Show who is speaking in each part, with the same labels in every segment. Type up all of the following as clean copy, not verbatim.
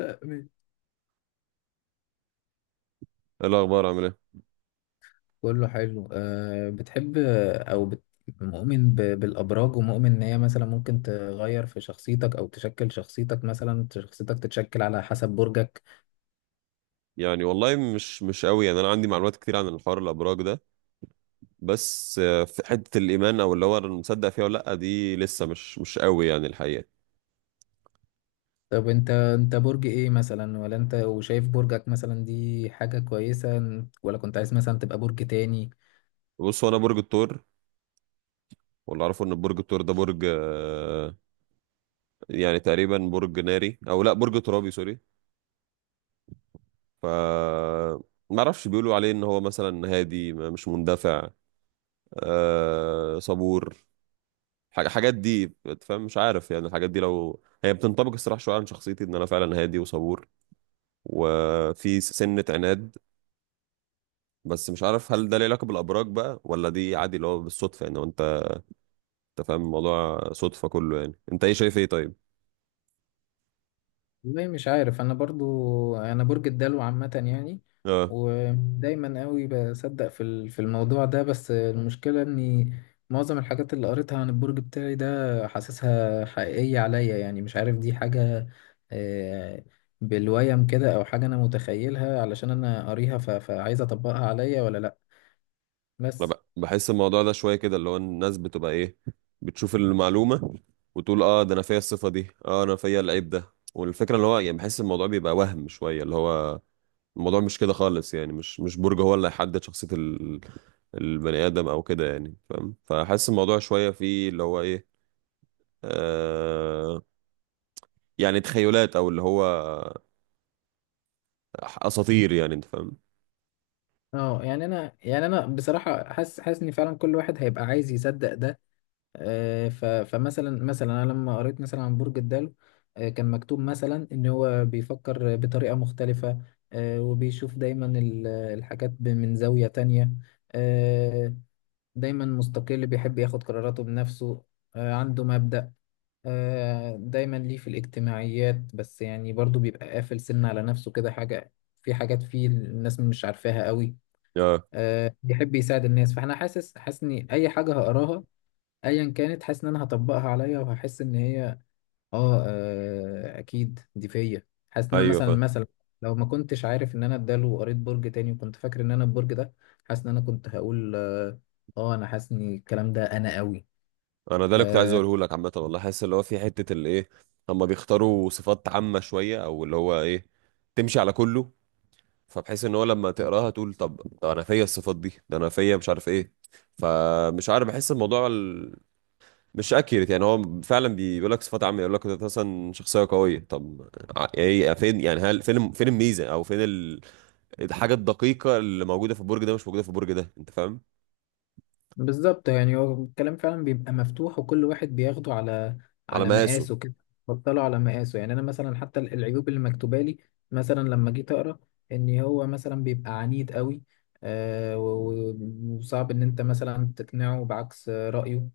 Speaker 1: أمين،
Speaker 2: إيه الاخبار؟ عامل ايه؟
Speaker 1: كله حلو. بتحب مؤمن بالابراج، ومؤمن ان هي مثلا ممكن تغير في شخصيتك او تشكل شخصيتك، مثلا شخصيتك تتشكل على حسب برجك؟
Speaker 2: يعني والله مش قوي، يعني انا عندي معلومات كتير عن الحوار الابراج ده. بس في حته الايمان او اللي هو انا مصدق فيها ولا لا، دي لسه مش قوي يعني الحقيقه.
Speaker 1: طب انت برج ايه مثلا، ولا انت وشايف برجك مثلا دي حاجة كويسة، ولا كنت عايز مثلا تبقى برج تاني؟
Speaker 2: بص، هو انا برج الثور. واللي اعرفه ان برج الثور ده برج، يعني تقريبا برج ناري او لا برج ترابي، سوري. ف ما اعرفش، بيقولوا عليه ان هو مثلا هادي، مش مندفع، صبور، حاجات دي. فاهم. مش عارف يعني الحاجات دي لو هي بتنطبق الصراحه شويه عن شخصيتي، ان انا فعلا هادي وصبور وفي سنة عناد. بس مش عارف هل ده ليه علاقة بالأبراج بقى، ولا دي عادي اللي هو بالصدفة يعني. وانت فاهم الموضوع صدفة كله، يعني انت ايه شايف ايه طيب؟
Speaker 1: والله مش عارف انا، برضو انا برج الدلو عامة يعني.
Speaker 2: اه،
Speaker 1: ودايما قوي بصدق في في الموضوع ده، بس المشكلة اني معظم الحاجات اللي قريتها عن البرج بتاعي ده حاسسها حقيقية عليا، يعني مش عارف دي حاجة آه، بالويم كده او حاجة انا متخيلها علشان انا قاريها، فعايز اطبقها عليا ولا لا.
Speaker 2: انا
Speaker 1: بس
Speaker 2: بحس الموضوع ده شوية كده، اللي هو الناس بتبقى ايه، بتشوف المعلومة وتقول اه ده انا فيا الصفة دي، اه انا فيا العيب ده. والفكرة اللي هو يعني بحس الموضوع بيبقى وهم شوية، اللي هو الموضوع مش كده خالص يعني. مش برج هو اللي هيحدد شخصية البني آدم او كده يعني، فاهم؟ فحاسس الموضوع شوية فيه اللي هو ايه، آه، يعني تخيلات او اللي هو اساطير، يعني انت فاهم.
Speaker 1: اه يعني انا بصراحة حاسس ان فعلا كل واحد هيبقى عايز يصدق ده. فمثلا انا لما قريت مثلا عن برج الدلو، كان مكتوب مثلا ان هو بيفكر بطريقة مختلفة، وبيشوف دايما الحاجات من زاوية تانية. آه، دايما مستقل، بيحب ياخد قراراته بنفسه، عنده مبدأ، دايما ليه في الاجتماعيات، بس يعني برضو بيبقى قافل سن على نفسه كده حاجة، في حاجات فيه الناس مش عارفاها قوي.
Speaker 2: اه،
Speaker 1: بيحب يساعد الناس، فاحنا حاسس ان اي حاجة هقراها ايا كانت، حاسس ان انا هطبقها عليا وهحس ان هي اكيد دي فيا. حاسس ان انا
Speaker 2: ايوه
Speaker 1: مثلا
Speaker 2: فاهم
Speaker 1: مثلا لو ما كنتش عارف ان انا اداله وقريت برج تاني وكنت فاكر ان انا البرج ده، حاسس ان انا كنت هقول اه. انا حاسس ان الكلام ده انا قوي.
Speaker 2: انا ده اللي كنت عايز اقوله لك عامه. والله حاسس اللي هو في حته اللي ايه، هم بيختاروا صفات عامه شويه، او اللي هو ايه تمشي على كله. فبحيث ان هو لما تقراها تقول طب ده انا فيا الصفات دي، ده انا فيا مش عارف ايه. فمش عارف بحس الموضوع مش اكيرت يعني. هو فعلا بيقول لك صفات عامه، يقول لك انت مثلا شخصيه قويه. طب ايه فين، يعني هل فين فين الميزه او فين الحاجة الدقيقة اللي موجودة في البرج ده مش موجودة في البرج ده، انت فاهم.
Speaker 1: بالظبط، يعني هو الكلام فعلا بيبقى مفتوح وكل واحد بياخده على
Speaker 2: على مقاسه.
Speaker 1: مقاسه كده. بطله على مقاسه، يعني انا مثلا حتى العيوب اللي مكتوبه لي مثلا لما جيت اقرا ان هو مثلا بيبقى عنيد قوي، وصعب ان انت مثلا تقنعه بعكس رايه.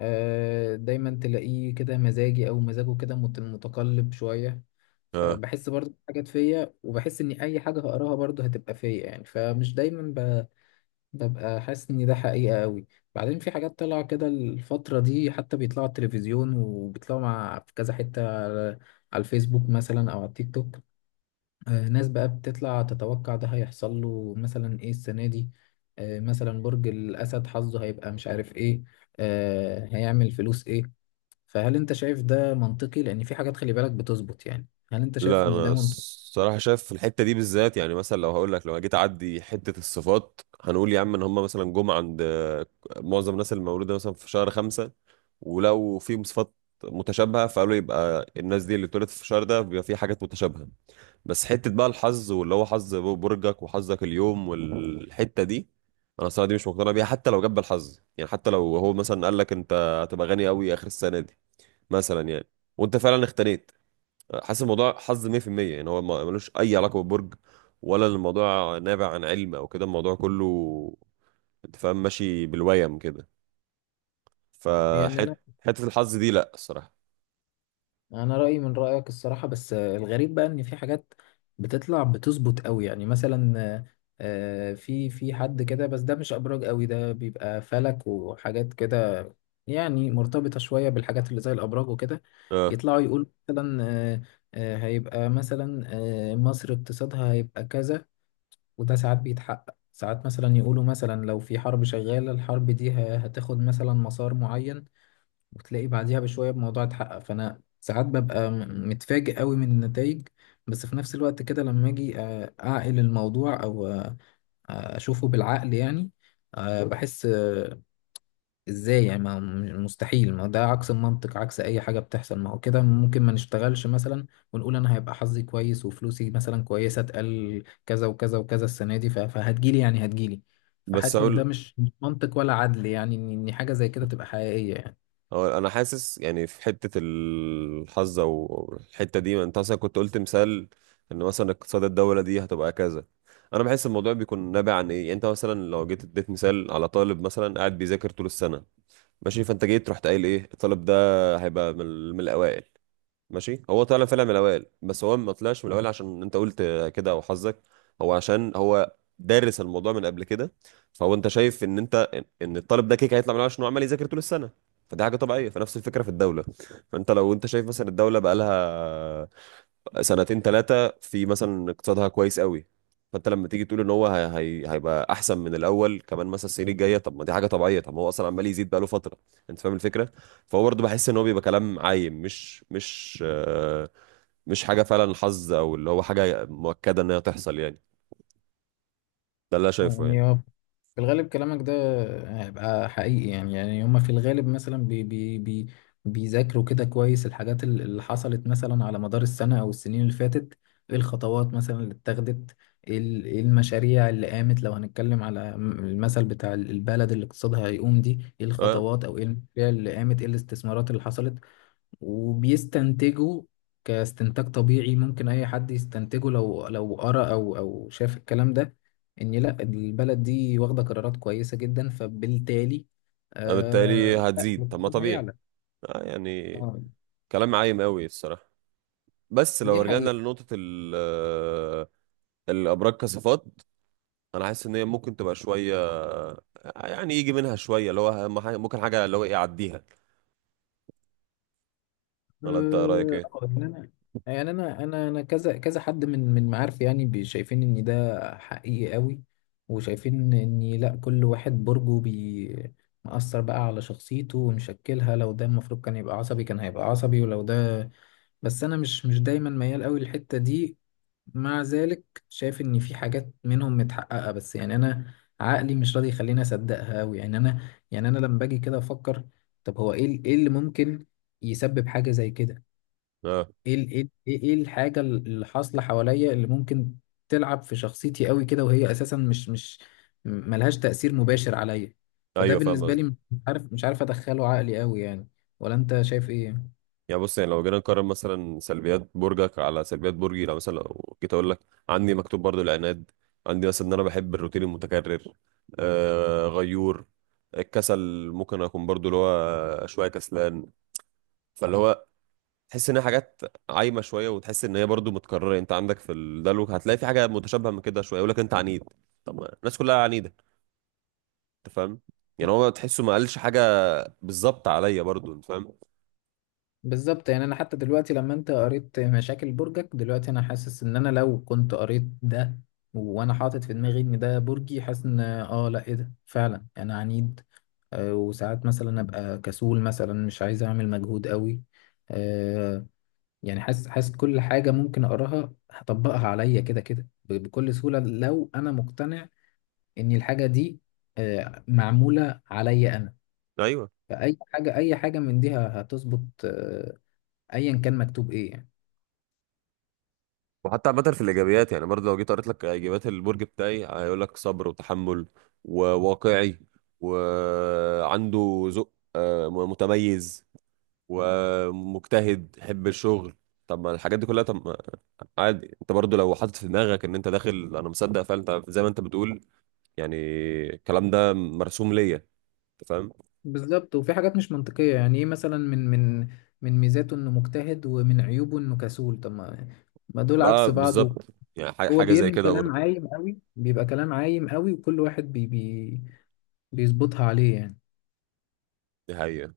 Speaker 1: دايما تلاقيه كده مزاجي، او مزاجه كده متقلب شويه.
Speaker 2: اه،
Speaker 1: فبحس برضه في حاجات فيا، وبحس ان اي حاجه هقراها برضه هتبقى فيا يعني، فمش دايما ببقى حاسس ان ده حقيقة قوي. بعدين في حاجات طالعة كده الفترة دي، حتى بيطلعوا على التلفزيون وبيطلعوا مع في كذا حتة على الفيسبوك مثلا او على التيك توك. ناس بقى بتطلع تتوقع ده هيحصل له مثلا ايه السنة دي، مثلا برج الاسد حظه هيبقى مش عارف ايه، هيعمل فلوس ايه. فهل انت شايف ده منطقي؟ لان في حاجات خلي بالك بتظبط يعني. هل انت شايف
Speaker 2: لا
Speaker 1: ان
Speaker 2: انا
Speaker 1: ده منطقي؟
Speaker 2: الصراحة شايف في الحتة دي بالذات، يعني مثلا لو هقول لك، لو جيت اعدي حتة الصفات هنقول يا عم، ان هم مثلا جم عند معظم الناس المولودة مثلا في شهر خمسة. ولو فيهم صفات متشابهة، فقالوا يبقى الناس دي اللي اتولدت في الشهر ده بيبقى في حاجات متشابهة. بس حتة بقى الحظ، واللي هو حظ برجك وحظك اليوم والحتة دي، انا الصراحة دي مش مقتنع بيها. حتى لو جاب بالحظ يعني، حتى لو هو مثلا قال لك انت هتبقى غني قوي اخر السنة دي مثلا يعني، وانت فعلا اختنيت، حاسس الموضوع حظ 100%. يعني هو ملوش اي علاقة بالبرج، ولا الموضوع نابع عن علم او كده. الموضوع كله انت فاهم ماشي بالويم كده.
Speaker 1: يعني
Speaker 2: فحت حتة الحظ دي لا الصراحة.
Speaker 1: انا رايي من رايك الصراحه، بس الغريب بقى ان في حاجات بتطلع بتظبط قوي يعني، مثلا في حد كده، بس ده مش ابراج قوي، ده بيبقى فلك وحاجات كده، يعني مرتبطه شويه بالحاجات اللي زي الابراج وكده.
Speaker 2: اه.
Speaker 1: يطلعوا يقول مثلا آه، هيبقى مثلا مصر اقتصادها هيبقى كذا، وده ساعات بيتحقق. ساعات مثلا يقولوا مثلا لو في حرب شغاله، الحرب دي هتاخد مثلا مسار معين، وتلاقي بعديها بشوية الموضوع اتحقق، فأنا ساعات ببقى متفاجئ قوي من النتائج. بس في نفس الوقت كده لما أجي أعقل الموضوع أو أشوفه بالعقل يعني، بحس إزاي يعني، ما هو مستحيل، ما ده عكس المنطق، عكس أي حاجة بتحصل. ما هو كده ممكن ما نشتغلش مثلا ونقول أنا هيبقى حظي كويس وفلوسي مثلا كويسة، اتقال كذا وكذا وكذا السنة دي، فهتجيلي يعني هتجيلي.
Speaker 2: بس
Speaker 1: فحاسس إن ده
Speaker 2: هقول،
Speaker 1: مش منطق ولا عدل يعني، إن حاجة زي كده تبقى حقيقية يعني.
Speaker 2: هو انا حاسس يعني في حته الحظ او الحته دي، ما انت مثلا كنت قلت مثال ان مثلا اقتصاد الدوله دي هتبقى كذا. انا بحس الموضوع بيكون نابع عن ايه، يعني انت مثلا لو جيت اديت مثال على طالب مثلا قاعد بيذاكر طول السنه ماشي، فانت جيت رحت قايل ايه، الطالب ده هيبقى من الاوائل. ماشي، هو طلع فعلا من الاوائل، بس هو ما طلعش من الاوائل عشان انت قلت كده او حظك، هو عشان هو دارس الموضوع من قبل كده. فهو انت شايف ان انت ان إن الطالب ده كيك هيطلع من الأوائل عشان هو عمال يذاكر طول السنه. فدي حاجه طبيعيه، فنفس الفكره في الدوله. فانت لو انت شايف مثلا الدوله بقى لها سنتين ثلاثة، في مثلا اقتصادها كويس قوي. فانت لما تيجي تقول ان هيبقى احسن من الاول كمان مثلا السنين الجاية، طب ما دي حاجة طبيعية، طب ما هو اصلا عمال يزيد بقاله فترة، انت فاهم الفكرة. فهو برضه بحس ان هو بيبقى كلام عايم مش حاجة فعلا حظ، او اللي هو حاجة مؤكدة انها تحصل يعني. ده اللي انا شايفه يعني.
Speaker 1: يعني هو في الغالب كلامك ده هيبقى حقيقي، يعني هما في الغالب مثلا بي بي بي بيذاكروا كده كويس الحاجات اللي حصلت مثلا على مدار السنة أو السنين اللي فاتت، ايه الخطوات مثلا اللي اتخذت، ايه إيه المشاريع اللي قامت. لو هنتكلم على المثل بتاع البلد اللي اقتصادها هيقوم دي، ايه
Speaker 2: اه،
Speaker 1: الخطوات أو ايه المشاريع اللي قامت، ايه الاستثمارات اللي حصلت. وبيستنتجوا كاستنتاج طبيعي ممكن اي حد يستنتجه، لو قرأ او شاف الكلام ده، ان لا البلد دي واخده قرارات كويسه جدا، فبالتالي
Speaker 2: بالتالي
Speaker 1: آه لا
Speaker 2: هتزيد. طب ما
Speaker 1: الاقتصاد
Speaker 2: طبيعي.
Speaker 1: هيعلى.
Speaker 2: اه يعني
Speaker 1: اه،
Speaker 2: كلام عايم قوي الصراحة. بس لو
Speaker 1: دي
Speaker 2: رجعنا
Speaker 1: حقيقة.
Speaker 2: لنقطة الأبراج كصفات، انا حاسس ان هي ممكن تبقى شويه يعني يجي منها شويه، اللي هو أهم ممكن حاجه اللي هو ايه اعديها.
Speaker 1: اه
Speaker 2: ولا انت رايك ايه؟
Speaker 1: يعني انا كذا كذا حد من معارفي، يعني شايفين ان ده حقيقي قوي، وشايفين ان لا كل واحد برجه مأثر بقى على شخصيته ومشكلها، لو ده المفروض كان يبقى عصبي كان هيبقى عصبي، ولو ده بس انا مش دايما ميال قوي للحتة دي. مع ذلك شايف ان في حاجات منهم متحققة، بس يعني انا عقلي مش راضي يخليني اصدقها قوي يعني. انا يعني انا لما باجي كده افكر طب هو ايه ايه اللي ممكن يسبب حاجة زي كده،
Speaker 2: اه،
Speaker 1: ايه إيه الحاجة اللي حاصلة حواليا اللي ممكن تلعب في شخصيتي قوي كده، وهي اساسا مش مش م- ملهاش تأثير مباشر عليا. فده
Speaker 2: ايوه، فاهم
Speaker 1: بالنسبة لي
Speaker 2: قصدك.
Speaker 1: مش عارف، مش عارف ادخله عقلي قوي يعني. ولا انت شايف ايه؟
Speaker 2: يعني بص، يعني لو جينا نقارن مثلا سلبيات برجك على سلبيات برجي، لو مثلا لو جيت اقول لك، عندي مكتوب برضو العناد. عندي مثلا ان انا بحب الروتين المتكرر، غيور، الكسل، ممكن اكون برضو اللي هو شويه كسلان. فاللي هو تحس ان هي حاجات عايمه شويه، وتحس ان هي برضو متكرره. انت عندك في الدلو هتلاقي في حاجه متشابهه من كده شويه، يقول لك انت عنيد. طب ما الناس كلها عنيده، انت فاهم. يعني هو تحسه ما قالش حاجه بالظبط عليا برضو، انت فاهم.
Speaker 1: بالظبط، يعني انا حتى دلوقتي لما انت قريت مشاكل برجك دلوقتي، انا حاسس ان انا لو كنت قريت ده وانا حاطط في دماغي ان ده برجي، حاسس ان اه لا ايه ده، فعلا انا عنيد، وساعات مثلا ابقى كسول مثلا مش عايز اعمل مجهود قوي. آه، يعني حاسس كل حاجة ممكن أقراها هطبقها عليا كده كده، بكل سهولة لو أنا مقتنع إن الحاجة دي معمولة عليا أنا.
Speaker 2: ايوه.
Speaker 1: فأي حاجة أي حاجة من دي هتظبط، أيا كان مكتوب إيه يعني.
Speaker 2: وحتى عامه في الايجابيات يعني، برضو لو جيت قريت لك ايجابيات البرج بتاعي، هيقول لك صبر وتحمل وواقعي وعنده ذوق متميز ومجتهد حب الشغل. طب ما الحاجات دي كلها، طب ما عادي. انت برضو لو حاطط في دماغك ان انت داخل انا مصدق فعلا، انت زي ما انت بتقول يعني الكلام ده مرسوم ليا، انت فاهم.
Speaker 1: بالظبط، وفي حاجات مش منطقية يعني، إيه مثلا من من ميزاته إنه مجتهد، ومن عيوبه إنه كسول، طب ما دول عكس
Speaker 2: يبقى
Speaker 1: بعض.
Speaker 2: بالظبط. يعني
Speaker 1: هو
Speaker 2: حاجه زي
Speaker 1: بيرمي
Speaker 2: كده
Speaker 1: كلام
Speaker 2: برضو.
Speaker 1: عايم قوي، بيبقى كلام عايم قوي، وكل واحد بي بي بيظبطها عليه يعني
Speaker 2: دي حقيقة.